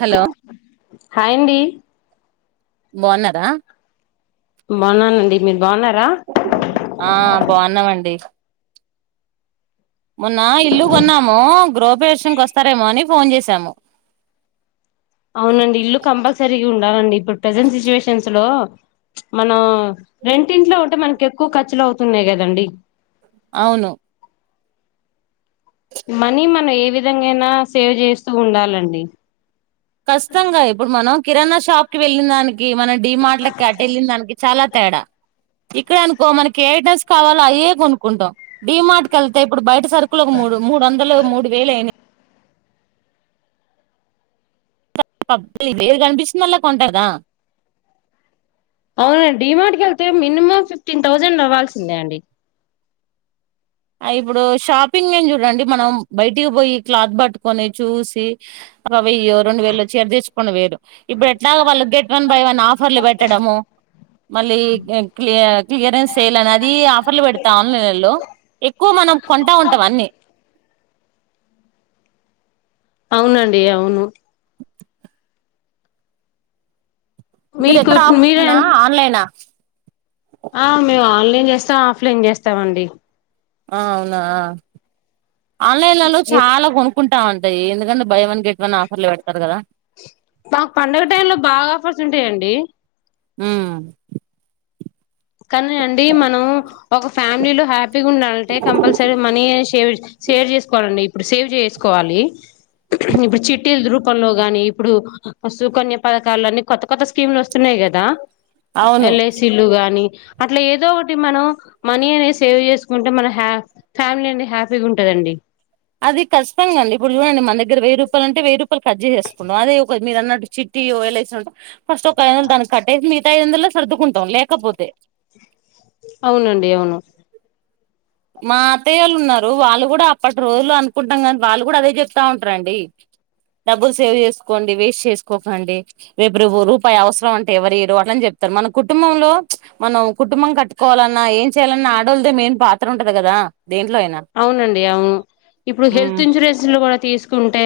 Hello hi అండి బాగున్నారా బాగున్నానండి మీరు బాగున్నారా ఆ బాగున్నామండి మొన్న ఇల్లు కొన్నాము గృహప్రవేశానికి వస్తారేమో అని ఫోన్ చేసాము అవునండి ఇల్లు కంపల్సరీగా ఉం ఉండాలండి ఇప్పుడు ప్రజెంట్ సిచ్యువేషన్స్ లో మనం రెంటింట్లో ఉంటే మనకి ఎక్కువ ఖర్చులు అవుతున్నాయి కదండి అవును మనీ మనం ఏ విధంగాయినా సేవ్ చేస్తూ ఉండలండి కష్టంగా ఇప్పుడు మనం కిరాణా షాప్ కి వెళ్ళిందాని ఈ మన డిమార్ట్లకి కటేళ్ళిన్దానికి చాలా తేడా ఇక్కడ అనుకో మనకి ఏ డ్రెస్ కావాలో అవే కొనుకుంటాం డిమార్ట్ కెళ్తే ఇప్పుడు బయట సరుకులకు మూడు మూడు వందలు మూడు వేయిలు అయినయ్ [unintelligible] కనిపిస్తుందల్ళ కొంటదా అవునండి డిమార్ట్ కెళ్తే మినిమం ఫిఫ్టిన్ థౌజండ్ అవ్వాల్సిందే అండి ఇప్పుడు షాపింగ్ నేను చూడండి మనం బయటికి పోయి క్లాత్ పట్టుకొని చూసి వెయ్యో రెండు వేలో చీర తెచ్చుకోని వేరు చేరే తీసుకొని ఇప్పుడు ఎట్లాగా వాళ్ళు గెట్ వన్ బై వన్ ఆఫర్లు పెట్టడము మళ్ళీ క్ క్లియరెన్స్ చేయ్యాల అని అది ఆఫర్లు పెడతా ఆన్లైన్లో ఎక్కువ మనం కొంటా ఉంటాం అన్ని అవునండి అవును మీర మీకు ఎక్కడ మీరే ఆప్షనా ఆన్లైనా ఆ మేము ఆన్లైన్ చేస్తాం ఆఫ్ లైన్ చేస్తామండి ఆ అవునా ఆన్లైన్లలో ఎ- చాలా కొనుక్కుంటామం టై ఎందుకంటే బై వన్ గెట్ వన్ ఆఫర్లు పెడతారు కదా బ పండగ టైం లో బాగా ఆఫర్స్ ఉంటాయండి ఆ కానీ అండి మనం ఒక ఫ్యామిలీలో హ్యాపీగా ఉండాలంటే కంపల్సరీ మనీ సేవ్ సేవ్ చేసుకోవాలండి ఇప్పుడు సేవ్ చేసుకోవాలి ఇప్పుడు చిట్టీల రూపంలో గాని ఇప్పుడు శుకన్య పథకాలు అన్ని కొత్త కొత్త స్కీమ్లు వస్తున్నాయి కదా అవును ఎల్ ఐ సిలు గాని అట్లా ఏదో ఒకటి మనం మనీ అనేది సేవ్ చేసుకుంటే మన హ ఫ్యామిలీ అనేది హ్యాపీగా ఉంటదండి అది కష్టంగా అండి ఇప్పుడు చూడండి మన దగ్గర వెయ్యి రూపాయలు ఉంటే వెయ్యి రూపాయ కర్చేచేసుకున్నం అదే ఒక మీరు అన్నట్టు చిట్టియో ఎల్ ఐ సి ఉంటే ఫస్ట్ ఒక ఐదు వందలు దాన్ని కట్టేసి మిగతా ఐదు వందలు సర్దుకుంటాం లేకపోతే అవునండి అవును మా అతయ్యోళ్ళు ఉన్నారు వాళ్ళు కూడా అప్పటి రోజులు అనుకుంటాం కానీ వాళ్ళు కూడా అదే చెప్తా ఉంటారండి డబ్బులు సేవ్ చేసుకోండి వేస్ట్ చేసుకోకండి రేపురో రూపాయి అవసరం అంటే ఎవరు ఇయరు అట్లని చెప్తారు మన కుటుంబంలో మనం కుటుంబం కట్టుకోవాలన్నా ఏం చేయాలన్నా ఆడోళ్దే మేన్ పా తర్ ఉంటది కదా అవునండి అవును ఇప్పుడు ఉమ్ హెల్త్ ఇన్సూరెన్స్ లో కూడా తీసుకు ంటే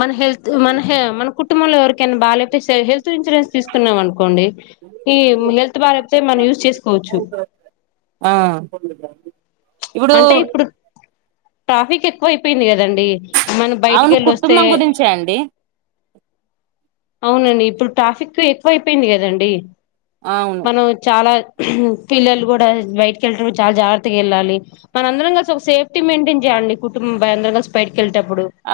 మన హెల్త్ మన హే మ కు కుటుంబంలో ఎవరికైనా బాలేకతే సరే హెల్త్ ఇన్సరెన్స్ తీసుకున్నామను కోండి ఈ హెల్త్ బాగాలేకపోతే మనం యూస్ చేసుకోవచ్చు ఆ ఇప్పుడు ట్రాఫిక్ ఎక్కువ అయిపోయింది కదా కదండి మనం బయటికి అవును వెళ్ళి వస్తే కుటుంబం గురించే అండి అవునండి ఇప్పుడు ట్రాఫిక్ ఎక్కువ అయిపోయింది కదండి అవును మనం చాలా పిల్లలు కూడా బయటకి వెళ్ళడం చాలా జాగ్రత్తగా వెళ్ళాలి మన అందరం కలిసి ఒక సేఫ్టీ మెయింటైన్ చేయ్యాలడి కుటుంబం అందరం కలిసి బయట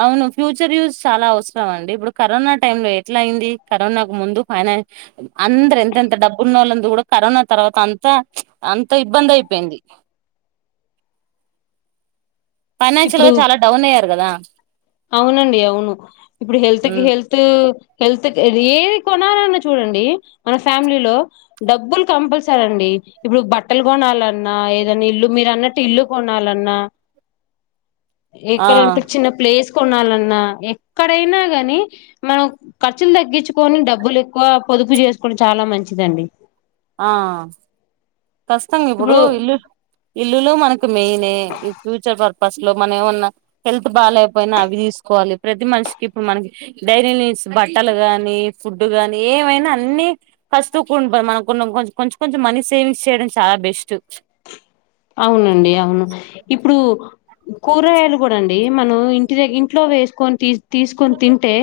అవును ఫ్యూచర్ యూస్ చాలా అవసరం అండి ఇప్పుడు కరోనా టైమ్ లో ఎట్లా అయింది కరోనాకు ముందు ఫైనాన్ అందరు ఎంతెంత డబ్బు ఉన్నళ్ళందు కూడా కరోనా తర్వాత అంత అంత ఇబ్బంది అయిపోయింది ఫైనాన్షియల్ గా ఇప్పుడు చాలా డౌన్ అయ్యారు కదా అవునండి అవును ఇప్పుడు హెల్త్ కి హ్మ్. హెల్త్ హెల్త్ ఏది కొనాలన్నా చూడండి మన ఫ్యామిలీలో డబ్బులు కంపల్సర అండి ఇప్పుడు బట్టలు కొనాలన్నా ఏదైనా ఇల్లు మీరు అన్నట్టు ఇల్లు కొనాలన్నా ఆ ఎక్కడ నిప చిన్న ప్లేస్ కోనాలన్నా ఎక్కడైనా గాని మనం ఖర్చులు తగ్గించుకొని డబ్బులు ఎక్కువ పొదుపు చేసుకొని చాలా మంచిదండి ఆ కష్టంగా ఇప్పుడు ఇల్లు ఇల్లులు మనక్ మెయిన్ ఈ ఫ్యూచర్ పర్పస్ లో మన ఏమన్నా హెల్త్ బాగాకపోయినా అవి తీసుకోవాలి ప్రతి మనిషికి ఇప్పుడు మనకి డైరీ వేర్ బట్టలు గానీ ఫుడ్ గాని ఏమైనా అన్ని కస్తుంట మనకు కొం కొంచెం కొంచెం మనీ సేవింగ్స్ చేయడం చాలా బెస్ట్ అవునండి అవును ఇప్పుడు కూరగాయలు కూడా అండి మనం ఇంటి దగ్గ ఇంట్లో వేసుకొని తీసుకొని తింటే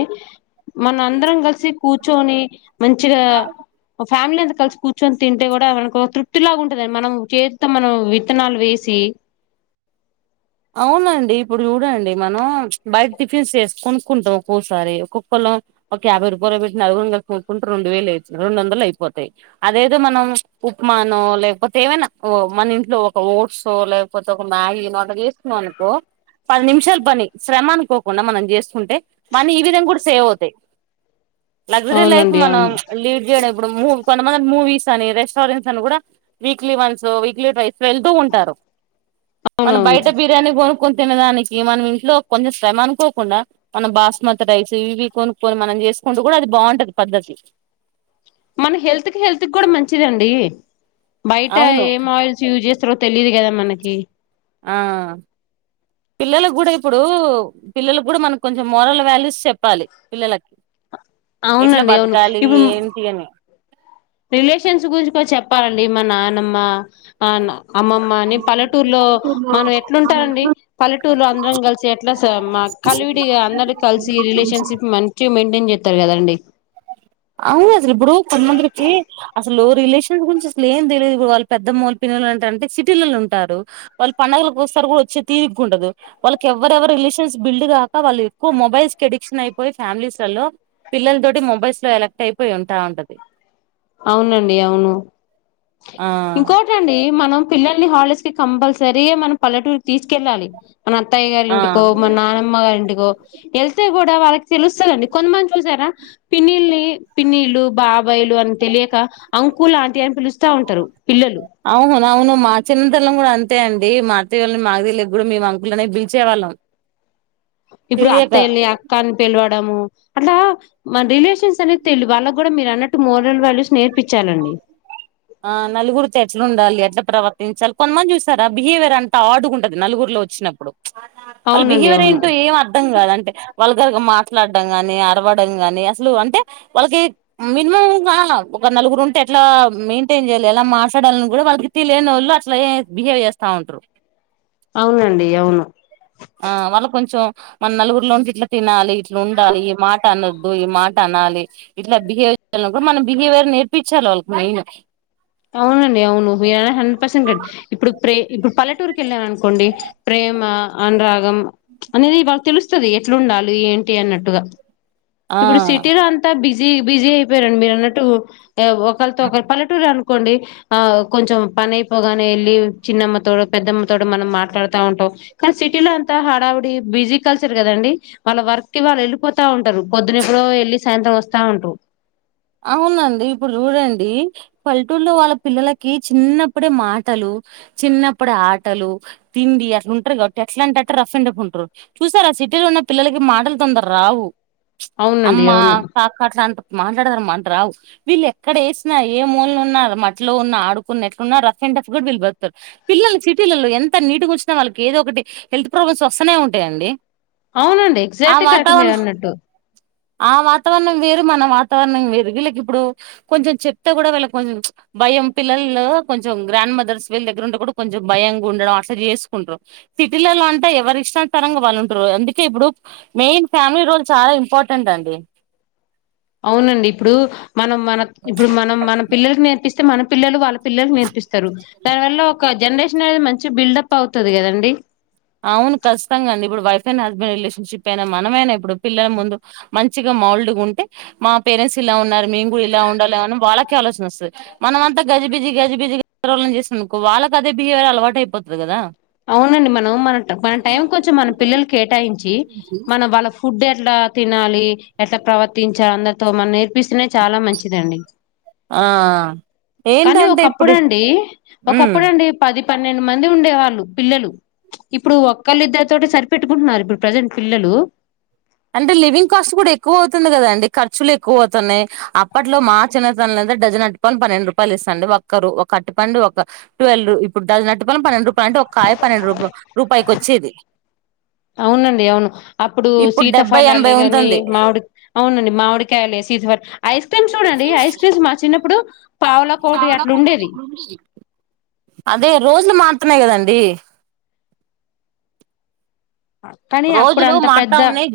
మన అందరం కలిసి కూర్చొని మంచిగా ఫ్యామిలీ అం కలిసి కూర్చొని తింటే కూడా మనకు తృప్తిలాగా ఉంటుదండి మనం చేత్త మనం విత్తనాలు వేసి అవునండి ఇప్పుడు చూడండి మనం బయట టిఫిన్స్ చేసి కొనుక్కుంటాం ఒక్కొసారి ఒక్కొక్కళ్ళ ఒక యాభై రూపాయలు పెట్టిన అడుగుొన కలిసి కొనుక్కుంటూ రెండు వేలు అవుతుంది రెండు వందలు అయిపోతాయి అదేదో మనం ఉప్మానో లేకపోతే ఏమైనా మన ఇంట్లో ఒక ఓట్స్ో లేకపోతే ఒక మ్యాగీ నోట అనుకో పది నిమిషాల పని శ్రమ అనుకోకుండా మనం చేసుకుంటే మనీ ఈ విధంగా కూడా సేవ్ అవుతాయి లగ్జరీ లైఫ్ అవునండి మనం అవును లీడ్ చేయడం ఇప్పుడు మూ కొంతమంది మూవీస్ అని రెస్టారెంట్స్ అని కూడా వీక్లీ వన్స్ వీక్లీ వైస్ వెళ్తూ ఉంటారు టే అవునవును బిర్యానీ కో కొనుొని తినదానికి మనం ఇంట్లో కొంచెం శ్రమ అనుకోకుండా మనం బాస్మతి రైస్ ఇవి కొనుక్కొని మనం చేసుకుంటూ కూడా అది బాగుంటది పద్ధతి మన హెల్త్ కి హెల్త్ కి కూడా మంచిదండి. బయట అవును ఏం ఆయిల్స్ యూజ్ చేస్త ఇ తెలిదు కదా మనకి ఆ పిల్లల కూడా ఇప్పుడు. పిల్లల కూడా మనకు కొంచెం మోరల్ వాల్యూస్ చెప్పాలి. పిల్లలకి ఎట్లా అవునండి అవును బతకాలి ఇప్పుడు ఏంటి అని ప్పర్లిమ నానమ్మ అ అమ్మమ్మ అని పల్లెటూర్లో మనం ఎట్లుంటారంండి. పల్లెటూరులో అందరం కలిసి ఎట్లా కల్విడి అందరి కలిసి రిలేషన్షిప్ మంచి మెయి నేను చెప్తారు కదండి. అవునసలు ఇబుడు కంద జ అసలు రిలేషన్స్ గురించి అసలు ఏం తెలియదు. ఇ వాళ్ళ పెద్దమ్మలు పిలలు అంటారంట సిటీలలో ఉంటారు. వాళ్ళ పండుగలకు వస్తారు కూడా వచ్చే తీరి ఉంట. వాళ్ళకి ఎవరెవరు రిలేషన్స్ బిల్డ్ కాక వాళ్ళు ఎక్కువ మొబైల్స్ కిడిక్షన్ అయిపోయి ఫ్యామిలీస్లలో పిల్లలతోటి మొబైల్స్. లో ఎలక్ట్ అయిపోయి ఉంటా ఉంటది అవునండి అవును ఆ ఇంకోటి అండి మనం పిల్లల్ని హాలిడేస్ కి కంపల్సరీయ మన పల్లూకి తీసుకెళ్ళాలి మన అత్తయ్య గారి ఆ ఇంటికో మన నానమ్మ గారి ఇంటి వెళ్తే కూడా వాళ్ళకి తెలుస్తాలండి. కొంతమంది చూసారా పిన్నిళ్ని పిన్నిళ్లు. బాబాయిలు అని తెలియక అంకులు అంటి అని పిలుస్త ఉంటారు పిల్లలు అవును అవును మా చిన్నతల్లం కూడా అంతే అండి. మా అత్యని మాది కూడా మే అంకులునే పిలిచేవాళ్ళం. ఇప్పుడు అత్త తెలియక వెళ్ళి అక్కాని పిలవడము అట్లా మన రిలేషన్స్ అనేది తెలి వాళ్ళకి కూడా మీరు అన్నట్టు మోరల్ వాల్యూస్ నేర్పించాలండి. ఆ నలుగురితో ఎట్లా ఉండాలి. ఎట్లా ప్రవర్తించాలి కొంతమంది చూసారు. ఆ బిహేవియర్ అంత ఆడుగుంటది నలుగురులో వచ్చినప్పుడు. వాళ్ళ అవునండి బిహేవియర్ అవును ఏంటో ఏం అర్ధం కాదు అంటే వాళ్ళ క మాట్లాడడంం ని అరవడం గాని అసలు అంటే వాళ్ళకి మినిమం కాాల ఒక నలుగురు ఉంటే ఎట్లా మన్ న్ చేయాలి అలా మాట్లాడాలని కూడా వాళ్ళకి తెలియని వాళ్ళు అట్లా బిహేవ్ చేస్తా ఉంటారు. అవునండి అవును ఆ వాళ్ళ కొంచెం మన నలుగురిలో ఉండి ఇట్లా తినాలి, ఇట్లా ఉండాలి. ఈ మాట అనద్దు ఈ మాట అనాలి ఇట్లా బిహేవ్ చేయాల మనం బిహేవియర్ నేర్పించాలి. వాళ్ళకి మెయిన్ అవునండి అవును మీర హండ్రెడ్ పర్సెంట్ కండి ఇప్పుడు ప్రే ఇప్పుడు పల్లెటూరుకి వెళ్ళాను అనుకోండి. ప్రేమ అనురాగం అనేది వాళ్ళ తెలుస్తుంది. ఎట్లుండాలి ఏంటి అన్నట్టుగా. ఆ ఇప్పుడు సిటీలో అంతా బిజ బిజీ బిజీ అయిపోరండి. మీరు అన్నట్టు ఒకళ్రితో ఒకరు పల్లెటూరు అనుకోండి. ఆ కొంచెం పని అయిపోగానే వెళ్ళి చిన్నమ్మతోడు పెద్దమ్మతోడు మనం మాట్లాడుతా ఉంటాం. కానీ సిటీలో అంతా హడావుడి బిజీ కలిసరు కదండి. వాళ్ళ వర్క్ కి వాళ్ళు వెళ్ళిపోతా ఉంటారు. పొద్దునప్పుడు వెళ్ళి సాయంత్రం వస్తా ఉంటూ అవునండి ఇప్పుడు చూడండి. పల్లెటూరులో వాళ్ళ పిల్లలకి చిన్నప్పుడే మాటలు చిన్నప్పుడే ఆటలు తిండి అట్లా ఉంటారు. కాబట్టి ఎట్లా అంట అే రఫ్ అండ్ అఫ్ ఉంటారు చూసారు. ఆ సిటీలో ఉన్న పిల్లలకి మాటలు తొందరరు రావు. అవునండి అమ్మా అవును కాకా రంతప్మా అంట. రావు వీళ్ళు ఎక్కడ వేసినా ఏ మూలు ఉన్న మట్లో ఉన్న ఆడుకున్న ఎట్లున్న రఫ్ అండ్ రఫ్ కూడా వీళ్ళుడతారు. పిల్లలు సిటీలలో ఎంత నీటి గుంచినా వాళ్ళకి ఏదో ఒకటి హెల్త్ ప్రాబ్లమ్స్ వస్తనే ఉంటాయండి. అవునండి ఆ ఎగ్జాక్ట్ కాబట్టి మీరు వాతావరణం అన్నట్టు ఆ వాతావరణం వేరు మన వాతావరణం వేరు వీళ్ళకి ఇప్పుడు కొంచెం చెప్తే కూడా వీళ్ళకి కొంచెం భయం పిల్లలు కొంచెం గ్రాండ్ మదర్స్ వీళ దగ్గర ఉంటే కూడా కొంచెం భయంగా ఉండడం. అట్లు చేసుకుంట్ర సిటీలలో అంటే ఎవరి ఇష్టాంతరంగా వాళ్ళు ఉంటారు. అందుకే ఇప్పుడు మెయిన్ ఫ్యామిలీ రోల్ చాలా ఇంపార్టెంట్ అండి. అవునండి ఇప్పుడు మనం మన ఇప్పుడు మనం మన పిల్లలకి నేర్పి మన పిల్లలు వాళ్ళ పిల్లలు నేర్పిస్తారు. దాని వల్ల ఒక జనరేషన్ అనేది మంచి బిల్డప్ అవుతుంది కదండి. అవును ఖచ్చతంగాండి. ఇప్పుడు వైఫ్ అండ్ హస్బెండ్ రిలేషన్షిప్ అయినా మనమైనా ఇప్పుడు పిల్లల ముందు మంచిగా మాల్డ్గా ఉంటే మా పేరెంట్స్ ఇలా ఉన్నారు. మేము కూడా ఇలా ఉండాలి. ఏమన్నా వాళ్ళకే ఆలోచన వస్తుంది మనమ అంతా గజిబిజి గజిబిజిళ చేసిననుకో వాళ్ళకి అదే బిహేవియర్ అలవాటు అయిపోతుంది. కదా అవునండి మన [inaudible] ఎట్లా తినాలి ఎట్లా ప్రవ చార్ అందతో మనం నేర్పిస్తున్నా చాలా మంచిదండి ఆ కానీ ఏంటంటే ఒకప్పుడు ఇప్పుడు అండి మ్మ్ ఒకప్పుడుండి పది పన్నెండు మంది ఉండేవాళ్ళు పిల్లలు ఇప్పుడు ఒక్కళ్ళ ఇద్దరి తోటి సరిపెట్టుకుంటున్నారు ఇప్పుడు ప్రజెంట్ పిల్లలు అంటే లివింగ్ కాస్ట్ కూడా ఎక్కువ అవుతుంది. కదా అండి ఖర్చులు ఎక్కువ అవుతున్నాయి. అప్పట్లో మా చిన్నతనలద డజన్ అటు పండి పన్నెండు రూపాయలు ఇస్తాండి. ఒక్కరు ఒక అట్టిపండి ఒక ట్వెల్వ నట్టు పల పన్నెండు రూపాయలు అంటే ఒకయ పన్నెండు రూ రూపాయకి వచ్చేది. డెబ్బై సీతఫలాలే ఎనభై కాని ఉంటుంది మామిడి అవునండి మామిడికాయాల సీతఫలం ్మ్ చూడండి ఐస్ క్రీమ్స్ మా చిన్నప్పుడు పావులకోటి పావలా అట్లా కోడి ఉండేది అట్లుండేది అదే రోజులు మాత్ర పస్తున్నాయి కదండి కానీ అప్పుడు రోజులు అంత మారతా పెద్ద ఉన్నాయి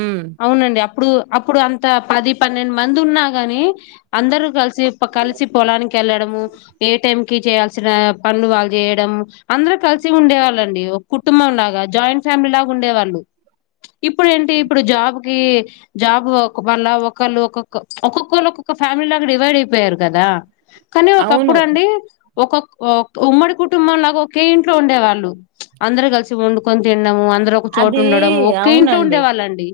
ఉమ్ అవునండి అప్పుడు అప్పుడు అంత పది పన్నెండు మంది ఉన్నా గాని అందరూ కలిసి పకాలసి పొలాని ఇక్కడ ఎటువంటి పదాలను రాయలేదు కానీ వాయిస్ రికార్డ్ లో మాత్రం పదాలు వినిపిస్తున్నాయి. పనికి వెళ్లడంతో చేయడం. ఏ టైం కు చేయాల్సిన పనులు బాగా చేయడం. అందరూ కలిసి ఉండేవారు ఒక కుటుంబం లాగా జాయింట్ ఫ్యామిలీ లాగా ఉండే వాళ్ళు ఇప్పుడు ఏంటి ఇప్పుడు జాబ్ కి జాబ్ వళ్ళ ఒకళ్ళు ఒక్కొక్క ఒక్కొక్కళ్ళు ఒక్కొక్క ఫ్యామిలీ లాగా డివైడ్ అయిపోయారు. కదా కానీ అవును ఒకప్పుడు అండి ఒక ఉమ్మడి కుటుంబంలాగా ఒకే ఇంట్లో ఉండేవాళ్ళు అందరు కలిసి ఉండు కొ ము అందరు ఒక చోటు అది ఉండడంము ఒక్కే ఇంట్లో ఉండే అవునండి వాళ్ళండి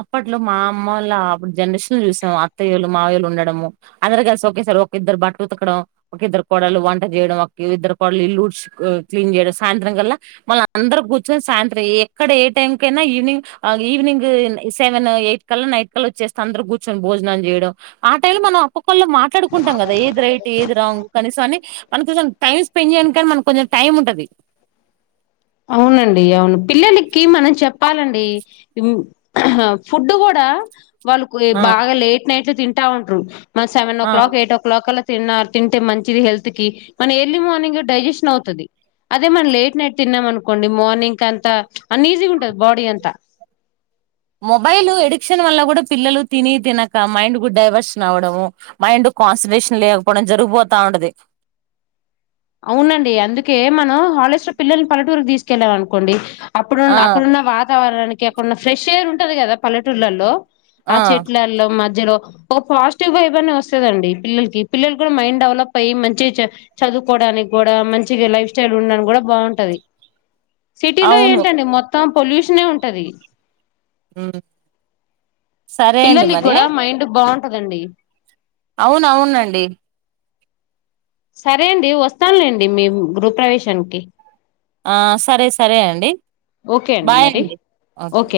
అప్పట్లో మా అమ్మ వాళ్ళ అప్పుడు జనరేషన్ చూసాం. అత్తయ్యళలు మావయళ్ళుండడడం. అందరు కలిసి ఒకేసారి ఒక ఇద్దరు బట్ట ఉతకడం ఒక ఇద్దరు కోడలు వంట చేయడం. ఒక ఇద్దరు కోడలు ఇల్లుూడ్ క్లీన్ చేయడం. సాయంత్రం కల్లా మళ్ళ అందరు కూర్చొని సాయంత్రం ఎక్కడ ఏ టైం కైనా ఈవినింగ్ ఈవినింగ్ సెవెన్ ఎయిట్ కల్లా నైట్ కల్ వచ్చేస్తే. అందరు కూర్చొని భోజనం చేయడం. ఆ టై లో మనం అప్పక్కు మాట్లాడుకుంటాం. ల్ కదా ఏది రైట్ ఏది రాంగ్ కనీసం అని మన కొంచం టైం స్పెండ్ చేయని కానీ మన కొంచెం టైం ఉంటది. అవునండి అవును పిల్లలకి మనం చెప్పాలండి అ ఫుడ్ కూడా వాళ్ళకు ఆ బాగా లేట్ ప్లేట్లు తింటా ఉంటురు మా సెవెన్ ఓ ఆ క్లాక్ ఎయిట్ క్లాక్ అలా తిన్న తింటే మంచిది హెల్త్ కి మన ఎర్లీ మార్నింగ్ డైజెషన్ అవుతుంది అదే మన లేట్ నైట్ తిన్నాం అనుకోండి మార్నింగ్ కి అంతా అన్ని ఈజీ ఉంటంది బాడీ అంతా మొబైల్ ఎడిక్షన్ వల్ల కూడా పిల్లలు తిని తినక మైండ్ కు డైవర్షన్ అవ్వడము మైండ్ కాన్సన్ట్రేషన్ లేకపోవడం జరిగిపోతా ఉండది అవునండి అందుకే మనం హాలిడేస్ పిల్లల్ని పలటూరుకు తీసుకెళ్ళామ అనుకోండి ఆ అప్పుడున్న అక్కడున్న వాతావరణానికి అక్కడన్న ఫ్రెష్ ఎయిర్ ఉంటది కదా పలెటూర్లలో ఆ చెట్లల్లో మధ్య జీ ఒక పాజిటివ్ వైబ్ అ వస్తుంద అండి పిల్లలకి పిల్లలు కూడా మైండ్ డెవలప్ అయ్యి మంచి చదువు కోవడానికి కూడా మంచి లైఫ్ స్టైల్ ఉండడానికి కూడా బాగుంటది సిటీలో అవును ఏంటండి మొత్తం పొల్యూషనే ఉంటది మ్మ్ పిల్లలి కూడా మైండ్ బాగ పదండి అవున అవునండి సరే అండి వస్తానులేండి మీ గృ ప్రవేశానికి సరే సరే అండి ఓకే బాయ్ మరి అండి ఓకే